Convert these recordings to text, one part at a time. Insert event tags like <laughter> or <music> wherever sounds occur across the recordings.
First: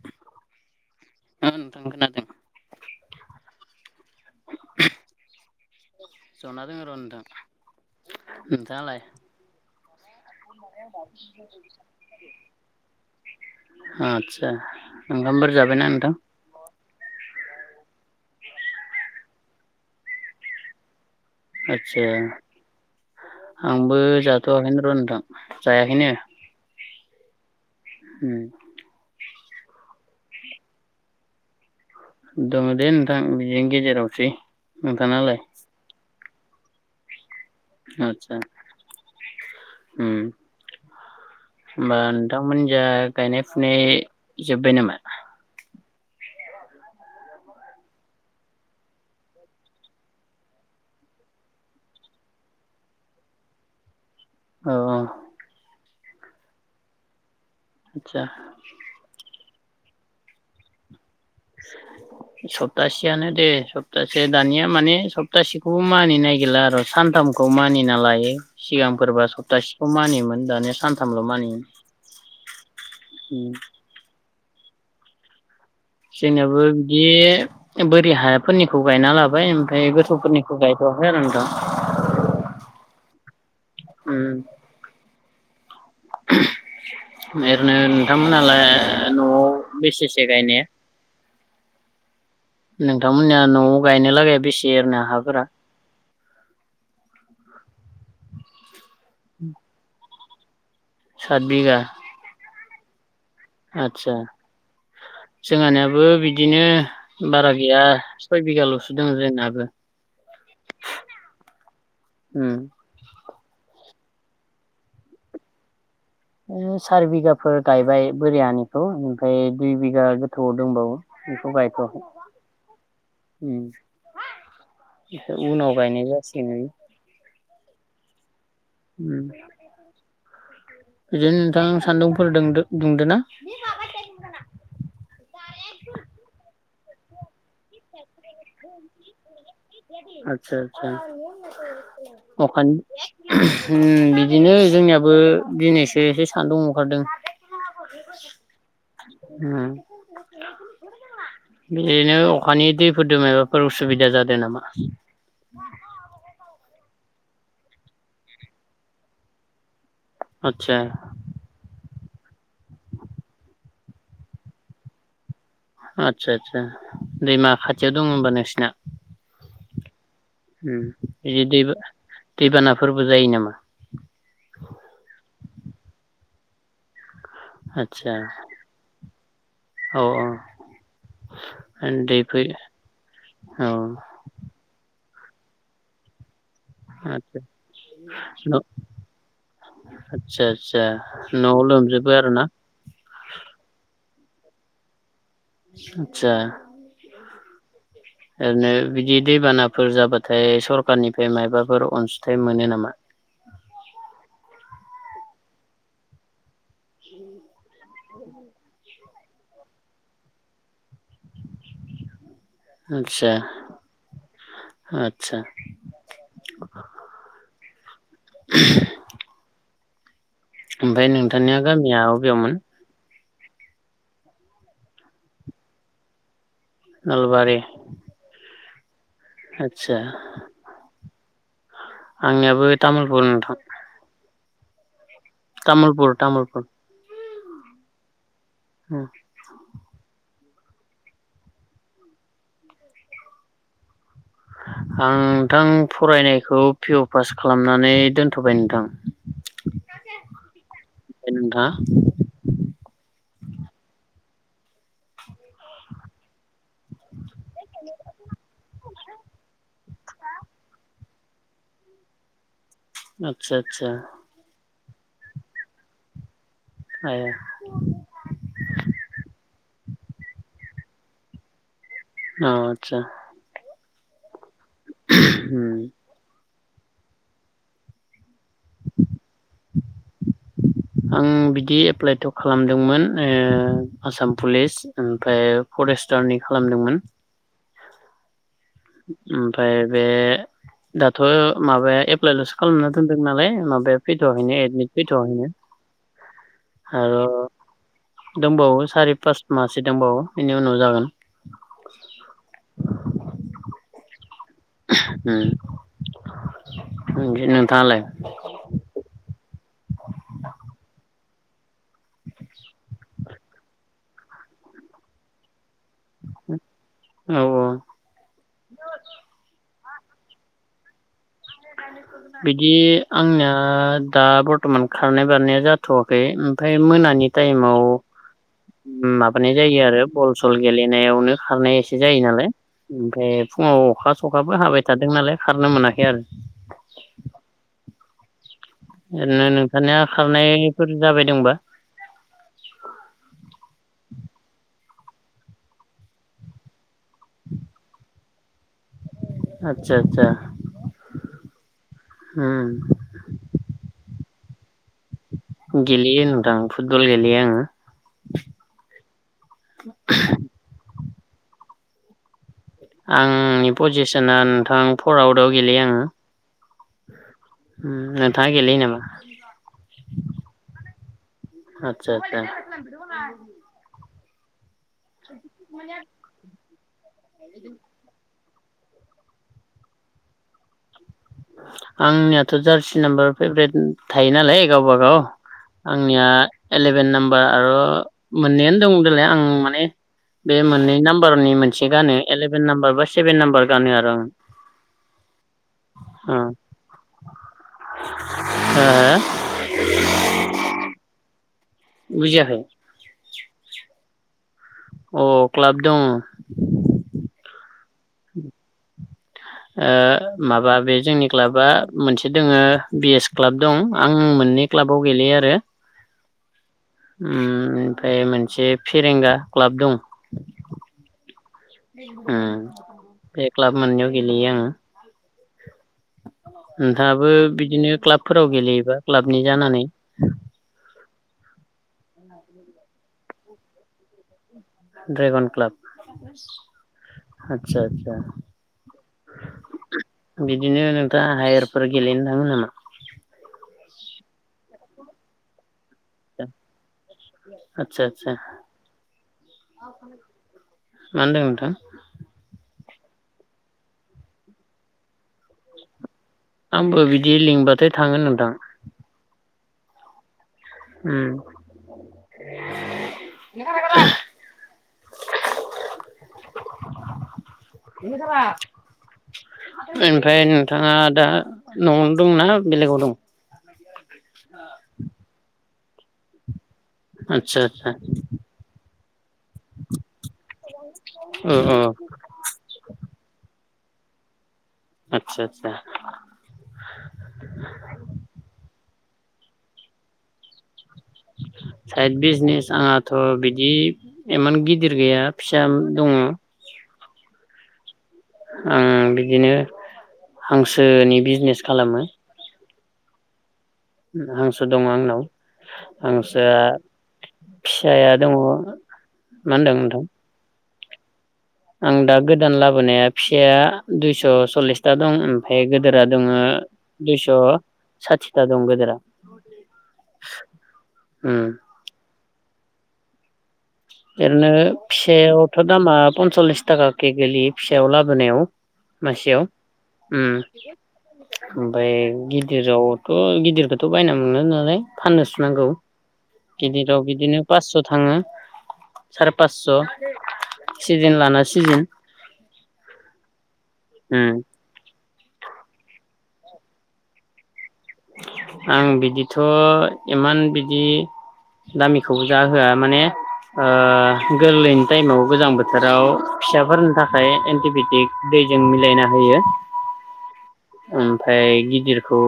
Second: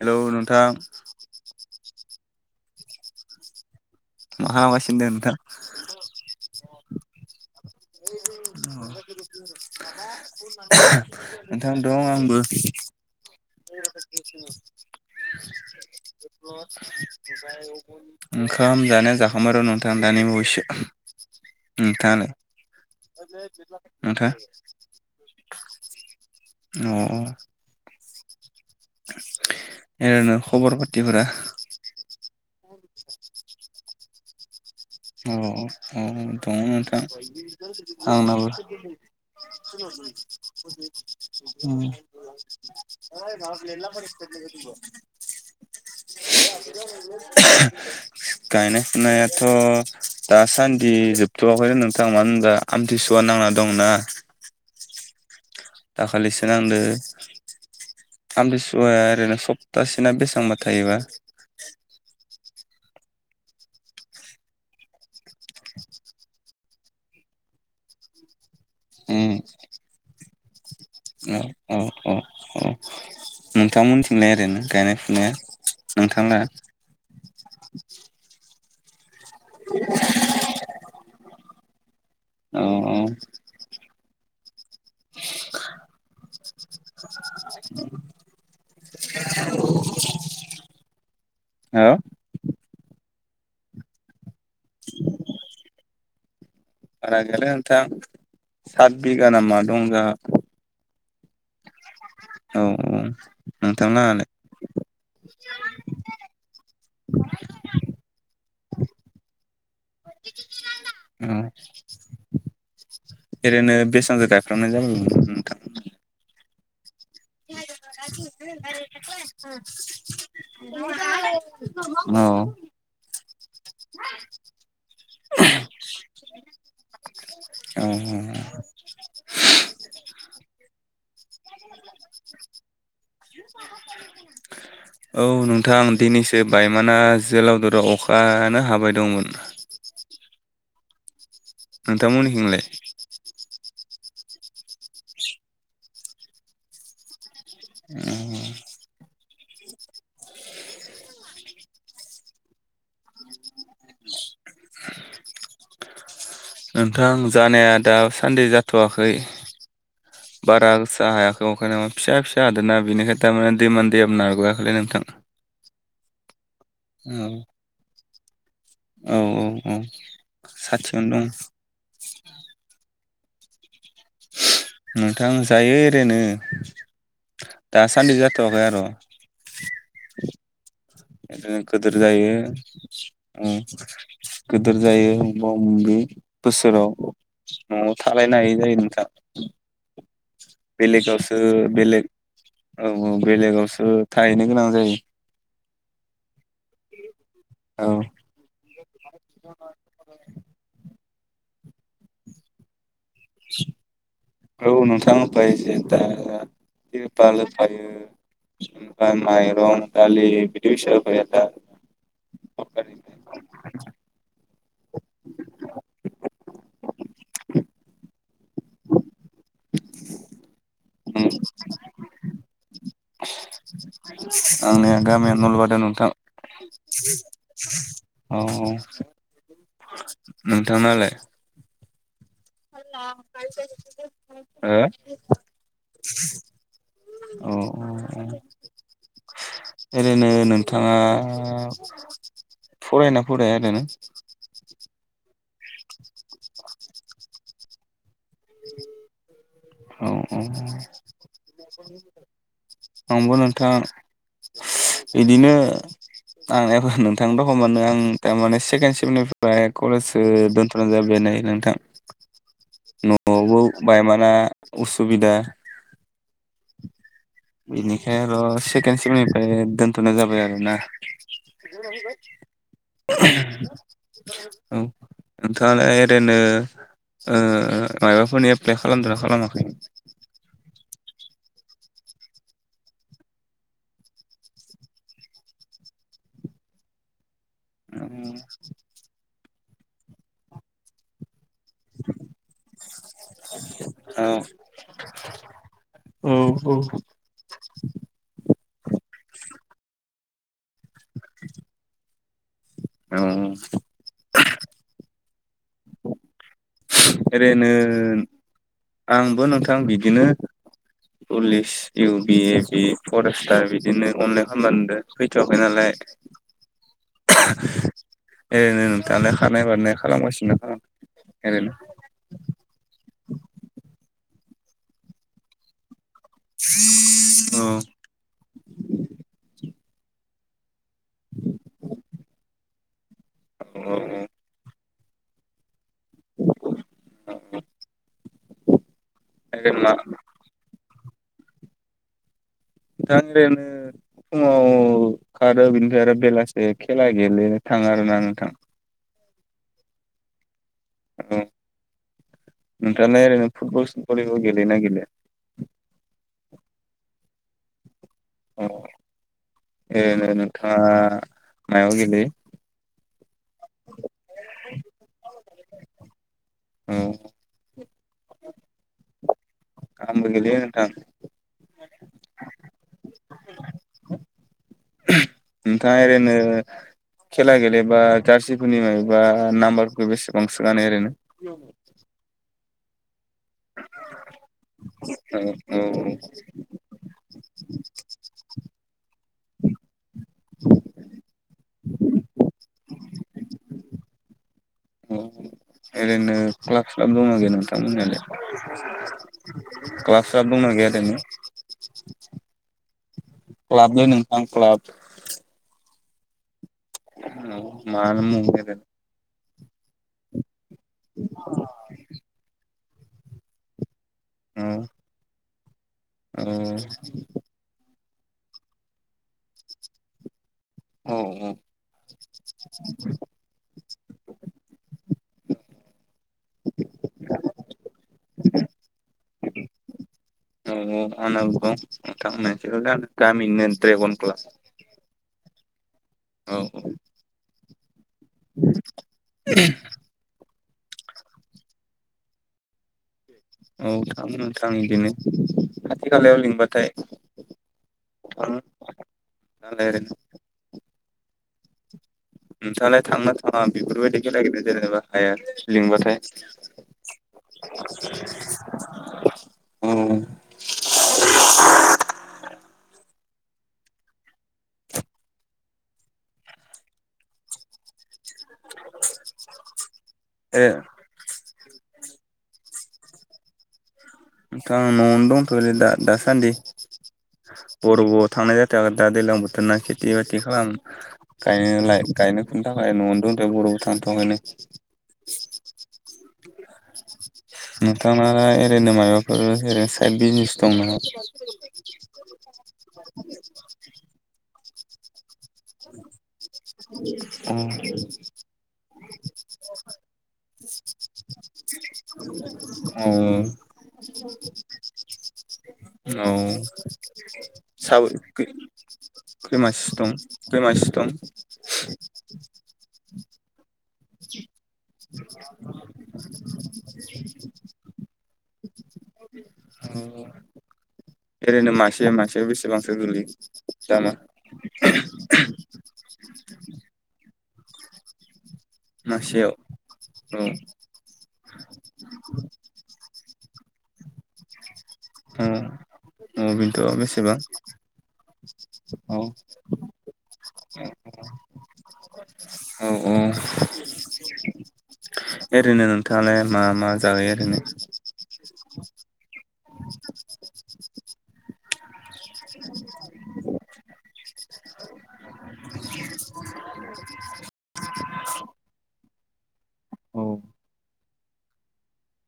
Hello नोंथां! औ नोंथां खोनादों। मा खामगासिनो दों नोंथां? जना दोङो र' नोंथां। नोंथाङालाय? <unintelligible> नोंथां दं आंबो। <inaudible> <unintelligible> आदसा ओंखामफोर जाबायना नोंथां ओंखाम जानाया जाखांबाय र' नोंथां दानि बावैसो। आदसा, नोंथाङालाय आंबो नोंथां जाथ'वाखैनो र' नोंथां जायाखैनो। अ। उम। <inaudible> ओरैनो खबर पाथिफोरा? दङ दे नोंथां बिदिनो गेजेरावसै। अ नोंथाङालाय आ दङ नोंथां। आदसा आंनाबो। उम <unintelligible> होमबा नोंथांमोन जा गायनाय फुनाय जोब्बाय नामा? <unintelligible> गायनाय फुनायाथ' दासान्दि जोबथ'वाखैनो नोंथां मानो होनोबा आमथिसुवा नांना दङोना। औ। दाखालिसो नांदो, आदसा आमथिसु सुवाया ओरैनो सप्तासे ना बेसांबा थायोबा? <inaudible> सप्तासे आनो दे, सप्तासे। दानिया माने सप्तासेखौबो मानिनो नागिरला आरो सानथाम खौ मानिना लायो, सिगांफोरबा सप्तासेखौ मानियोमोन दानिया सानथामल' अ मानियो अ अ अ उम नोंथांमोनथिंलाय ओरैनो गायनाय फुनाया? नोंथांना जोंनियाबो बि बोरि हाफोरनिखौ गायना लाबा ओमफ्राय ओमफ्राय गोथौफोरनिखौ गायथ'आखै आरो नोथां। अ अ। उम। <unintelligible> ओरैनो नोंथांमोनहालाय न'आव बेसेसो गायनाया? हो? नोंथांमोननिया न'आव गायनो लागाया बेसे ओरैनो हाफोरा? बारा गैयालै नोंथां सात बिघा नामा दं जोंहा। सात बिघा। औ औ नोंथां लाहालाय? जोंहानिआबो बिदिनो बारा गैया सय बिघाल'सो दोङो जोंनाबो। ओम। उम ओरैनो बेसांसो गायफ्रामनाय जायो नोंथां? ओ सारि बिघा फोर गायबाय बोरि हानिखौ ओमफ्राय दुइ बिघा गोथौआव दंबावो बेखौ गाय <unintelligible> औ। उम, बेखौ उनाव गायनाय जासिगोन बे। अ अह अ। उम, बिदिनो नोंथां सान्दुंफोर दोंदो दुंदोना? औ नोंथां दिनैसो बायमाना जोलावदराव अ आनो हाबाय दंमोन। आतसा आतसा नोंथांमोननिथिंलाय अखानि बिदिनो जोंनियाबो दिनैसो एसे सान्दुं ओंखारदों। उम उम बिनो अखानि दैफोरदो मायबा फोर उसुबिदा जादों नामा <inaudible> नोंथां जानाया दासान्दि जाथ'आखै बारा आतसा गोसा हा अखाया <unintelligible> फिसा फिसा हादोना बेखाय तारमाने दैमोन दैेआबो नारग'हायाखैलै नोंथां। आदसा आदसा औ दैमा खाथियाव दङ' होनबा नोंसिना औ औ औ। उम साथियावनो दं इदि दै दै बानाफोरबो जायो नामा? नोंथां जायो ओरैनो आदसा दासान्दि जाथ'वाखै आर' औ औ। <unintelligible> गोदोर दै जायो फै उम औ गिदिर जायो अबावबा अबि बोसोराव आतसा न'आव थालायनो हायि जायो नोंथां। आतसा आतसा बेलेगावसो न'आव बेलेग लोमजोबो आरो ना? औ औ बेलेगावसो थाहैनो गोनां जायो। आतसा औ ओरैनो बिदि दैबानाफोर जाबाथाय सरखारनिफ्राय मायबाफोर अनसुंथाइ मोनो नामा? औ नोंथां बायजेता आ तिरपाल होफायो ओमफाय माइरं, दालि बिदि फैसा होफैयो दा सरखारनिफ्राय। <unintelligible> आतसा ओमफाय नोंथांनिया गामिया अबेयावमोन आंनिया गामिया नलबारियाव नोंथां नलबारि औ औ आदसा नोंथांनालाय आंनियाबो तामुलपुर नोंथां ओ तामुलपुर तामुलपुर औ अ अ उम ओरैनो नोंथाङा फरायो ना फराया ओरैनो आं नोंथां फरायनायखौ पिअ पास खालामनानै दोनथबाय नोंथां औ औ नोंथाङा आंबो नोंथां इदिनो आं एह नोंथांनि‌ रखमानो आं थारमाने सेकेण सेमनिफ्राय कलेजसो दोन जाफ्लेनाय नोंथां <inaudible> आदसा नआवबो आदसा बायमाना उसुबिदा हाया बेनिखाय आर सेकेण सेमनिफाय दोनथनाय जाबाय आरोना नाव आतसा ओं उम नोंथाङालाय ओरैनो ओ मायबाफोरनि एप्लाइ खालामदोंना खालामा आं बिदि एप्लाइथ' खालामदोंमोन ओ आसाम पुलिस ओमफ्राय फरेस्टारनि खालामदोंमोन। ओ ओमफाय बे दाथ' माबाया एप्लाइल'सो खालामना दोनदों नालाय माबाया औ फैथ'वाखैनो एदमिट फैथ'वाखैनो। <inaudible> औ औ। आरो दंबावो सारि पास माहसो दंबावो बेनि उनाव जागोन। <inaudible> औ ओम एरैनो आंबो नोंथां बिदिनो पुलिस इउ बि एबि फरेस्टार बिदिनो अनलाइन खालामना दोन फैथ'वाखै नालाय। औ औ। एरैनो नोंथाङालाय खारनाय बारनाय खालामगासिनो ना खालाम एरैनो? बिदि आंनिया दा बरथ'मान खारनाय बारनाया जाथ थ'वाखै ओमफ्राय मोनानि औ टाइमाव माबानाय जायो आरो बल सल गेलेनायावनो खारनाय एसे जायो नालाय ओमफ्राय फुङाव औ अखा सखाबो हाबाय थादों नालाय खारनो मोनाखै आरो। ओरैनो ओरै मा नोंथांनिया खारनायफोर जाबाय दंबा? <inaudible> फुङाव खारो बिनिफ्राय आरो बेलासे खेला गेलेनो थाङो आरोना नोंथां। आतसा आतसा ओम। दाना ओरैनो फुटबल भलिबल गेलेयो ना गेलेया? गेलेयो नोंथां फुटबल गेलेयो आङो। अ एरैनो नोंथाङा मायाव गेलेयो? आंनि फजेसना नोंथां फर आवट आव गेलेयो आङो। अ उम नोंथाङा गेलेयो नामा? आंबो गेलेयो नोथां। आतसा आतसा। नोंथाङा ओरैनो खेला गेलेबा जारसिफोरनि माबेबा नाम्बारफोरखौ बेसेबांसो गानो ओरैनो? आंनियाथ' जारसि नाम्बार फेभरेट थायो नालाय गावबागाव औ आंनिया एलेभेन नाम्बार आर' मोननैयानो दं देलाय आं माने बे मोननै नाम्बारनि मोनसे गानो एलेभेन नाम्बार बा सेभेन नाम्बार गानो आरो आं। औ ओरैनो क्लाब स्लाब दंना गैया नोंथांमोननियालाय? हो हो क्लाब साब दंना गैया ओरैनो? बुजियाखै? क्लाबलै नोंथां क्लाब। अ क्लाब दङ। <unintelligible> ओ माबा बे जोंनि क्लाबा मोनसे दङो बि एस क्लाब दं। आं मोननै क्लाबाव गेलेयो आरो। ओम। ओम ओमफ्राय मोनसे फेरेंगा क्लाब दं। औ ओम बे क्लाब मोननैयाव गेलेयो आङो। नोथाङाबो बिदिनो क्लाबफोराव गेलेयोबा क्लाबनि जानानै? दं आंनाबो दं नोंथां मोनसेल' दं गामिनिनो ड्रेगन क्लाब। ड्रेगन क्लाब, औ आतसा आतसा। बिदिनो नोंथाङा हायारफोर गेलेनो थाङो नामा? औ थाडो नोंथां बिदिनो खाथि खालायाव लिंबाथाय, आदसा आदसा थाङो ओरैनो। मा होनदों नोंथां? नोंथाङालाय थांङोना थाङा बेफोरबायदि खेला गेलेनो जेनेबा हायार लिंबाथाय? आंबो बिदि लिंबाथाय थाङो नोंथां। औ। ओम। ओमफ्राय ए नोंथाङा दा न'आवनो दं ना बेलेगाव दं? नोंथां न'आवनो दंथ'यो नै दासान्दि आदसा आदसा बर'बाव थांनाय था दा दैलां बोथोरा खेथि बाथि खालाम अ गायनो गायनो बेनि थाखाय न'आव द बर'बाव थानो थांथ'आखैनो। आतसा आतसा। नोंथांनालाय ओरैनो मायबाफोर ओनो साइद बिजनेस दं नामा? साइद बिजनेस आंहाथ' बिदि इमान गिदिर गैया। फिसा दङ। औ। आं बिदिनो हांसोनि बिजनेस खालामो। औ। उम हांसो दङ आंनाव। औ हांसोआ साबै फिसाया दङ मा होनदों खैमासि नोंथां दं खैमासि दं? आं दा गो गोदान लाबोनाया फिसाया दुइस' सललिसथा दं ओमफफ्राय गेदेरा दङ दुइस' साथिथा दं गेदेरा। औरैनो मासे मासेयाव बेसेबांसो गोलैयो? दामा ओरैनो फिसायावथ' दामा पनस'लिस थाखा के गोलैयो फिसायाव लाबोनायाव। मासेयाव उम। औ ओमफ्राय गिदिरावथ' गिदिरखौथ' बायना मोनो नालाय औ फाननोसो नांगौ। औ बेनोथ' गिदिराव बेसेबां बिदिनो फासस' थाङो औ साराय पासस' सिजेन लाना सिजेन। औ औ। उम। ओरैनो नोंथाङालाय मा मा जायो ओरैनो? आं बिदिथ' इमान बिदि दामिखौबो जा होआ माने ओ गोरलैनि टाइमाव गोजां बोथोराव फिसाफोरनि थाखाय एन्टिबायटिक दैजों मिलायना होयो। औ। ओमफाय गिदिरखौ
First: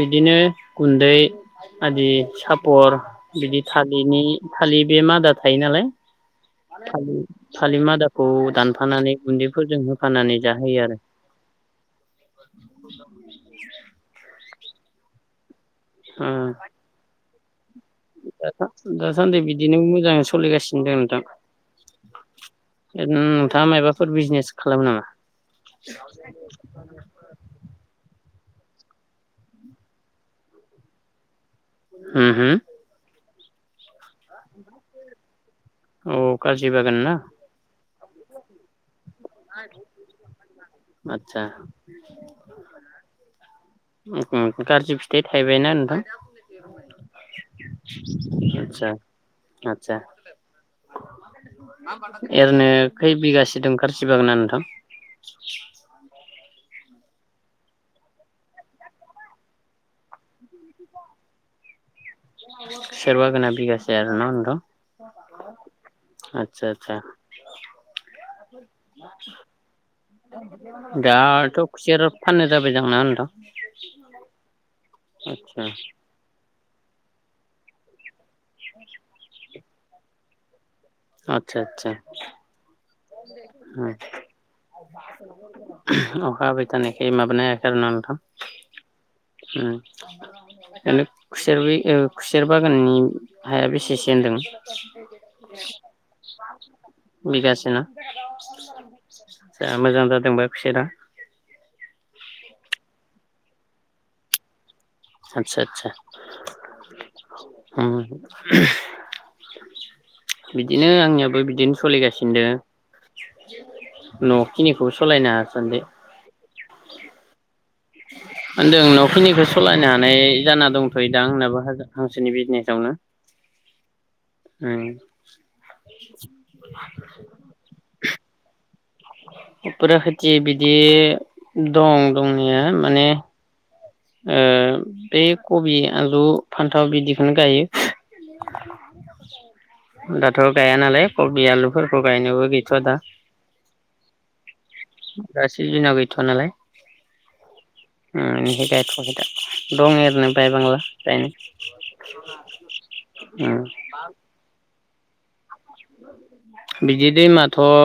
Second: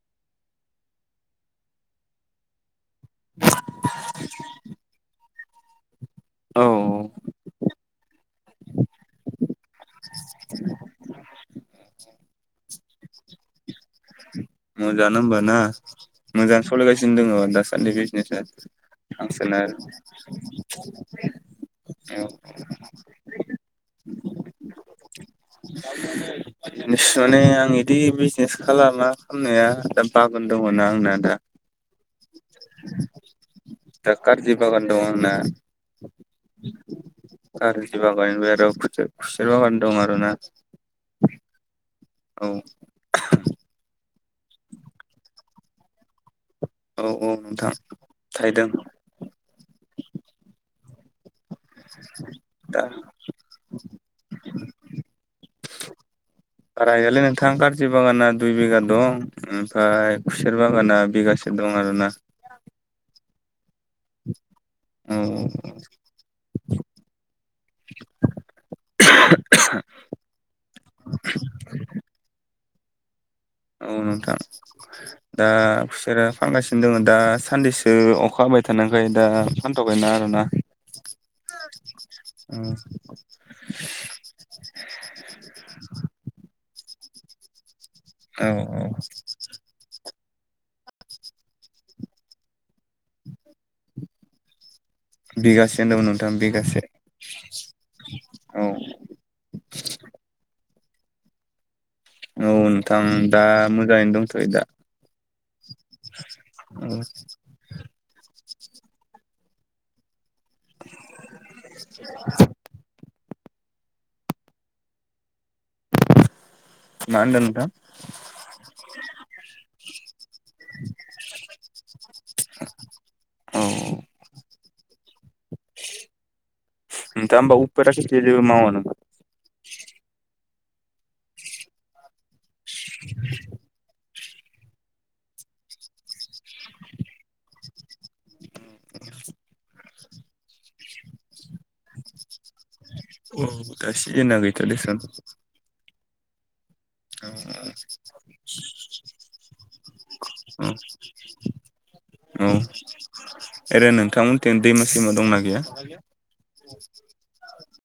बिदिनो गुन्दै आदि सापर बिदि थालिरनि थालिर बे मादा थायो नालाय औ थालिर। थालिर मादाखौ दानफानानै गुन्दैफोरजों होफानानै जाहोयो आरो। <unintelligible> मोजाङानो होमबाना ओ मोजां सलायगासिनो दोङो दास सान्दै बिजनेस आ दासान्दि हांसोना बिदिनो आरो। मोजाङै सोलिगासिनो दं नोंथां ओरैनो नोंथाङा मायबाफोर बिजनेस खालामो नामा? <unintelligible> माने आं इदि बिजनेस खालामा खामनाया दा बागान दङना आंना दा। होम हो। दा कारजि बागान दं आंना। औ कारजि बागान ना। कारजि बागान ओमफ्राय आरो खुसि खुसेर बागान दं आरो ना। आतसा। औ। उम उम कारजि फिथाइ थायबायना नोंथां? औ औ नोंथं थायदों आतसा। आतसा ओरैनो दा खै बिगासे दं कार जि बागाना नोंथां? बारा गैयालै नोंथां कारजि बागाना दुइ बिगा दं। ओमफ्राय खुसेर बागाना बिगासे दं आरोना। खुसेर बागाना बिगासे आरो न' नोंथां? औ औ। आतसा आतसा। <unintelligible> दाथ' खुसेर फाननो जाबाय दां ना नोंथां? औ नोंथां दा आदसा खुसेरा फानगासिनो दङ दा सानदिसो अखा हाबाय थानायखाय दा फानथ'वाखै आरो ना। औ। ओम अखा हाबाय थानायखाय माबानो हायाखै आरो न'? औ औ <unintelligible> उम। हेलेब खुसेर बे ओ खुसेर बागाननि हाया बेसेसो होनदों? बिगासे होनदोमोन नो बिगासे ना औ जा मोजां जादोंबा खुसेरा। औ नोंथां दा मोजाङैनो दंथ'यो दा। आतसा आतसा। औ उम <unintelligible> बिदिनो आंनियाबो बिदिनो सलिगासिनो दोङो। न'खिनिखौबो सलायनो हासानदि। मा होनदों नोंथां? <inaudible> होनदों न'खिनिखौ सलायनो हानाय जाना दंथ'यो दा आंनाबो हा-हांसोनि बिजनेसावनो। औ ओं नोंथाङा होनबा उफेरा खेथि जेबो मावा नामा? अफरा खेथि बिदि दं दंनाया माने ओ बे कबि आलु फान्थाव बिदिखौनो गायो। दाथ' गाया नालाय कबि आलुफोरखौ गायनोबो गैथ'आ दा। अ दा सिजिना गैथ'आ देसुन। एदिना गैथ'आ नालाय ओं ओं बेनिखाय गायथ'वाखै दं ओरैनो बाय बांला दायो उम। बे नोंथांमोनथिं दैमा सैमा दंना गैया? बिदि दैमाथ'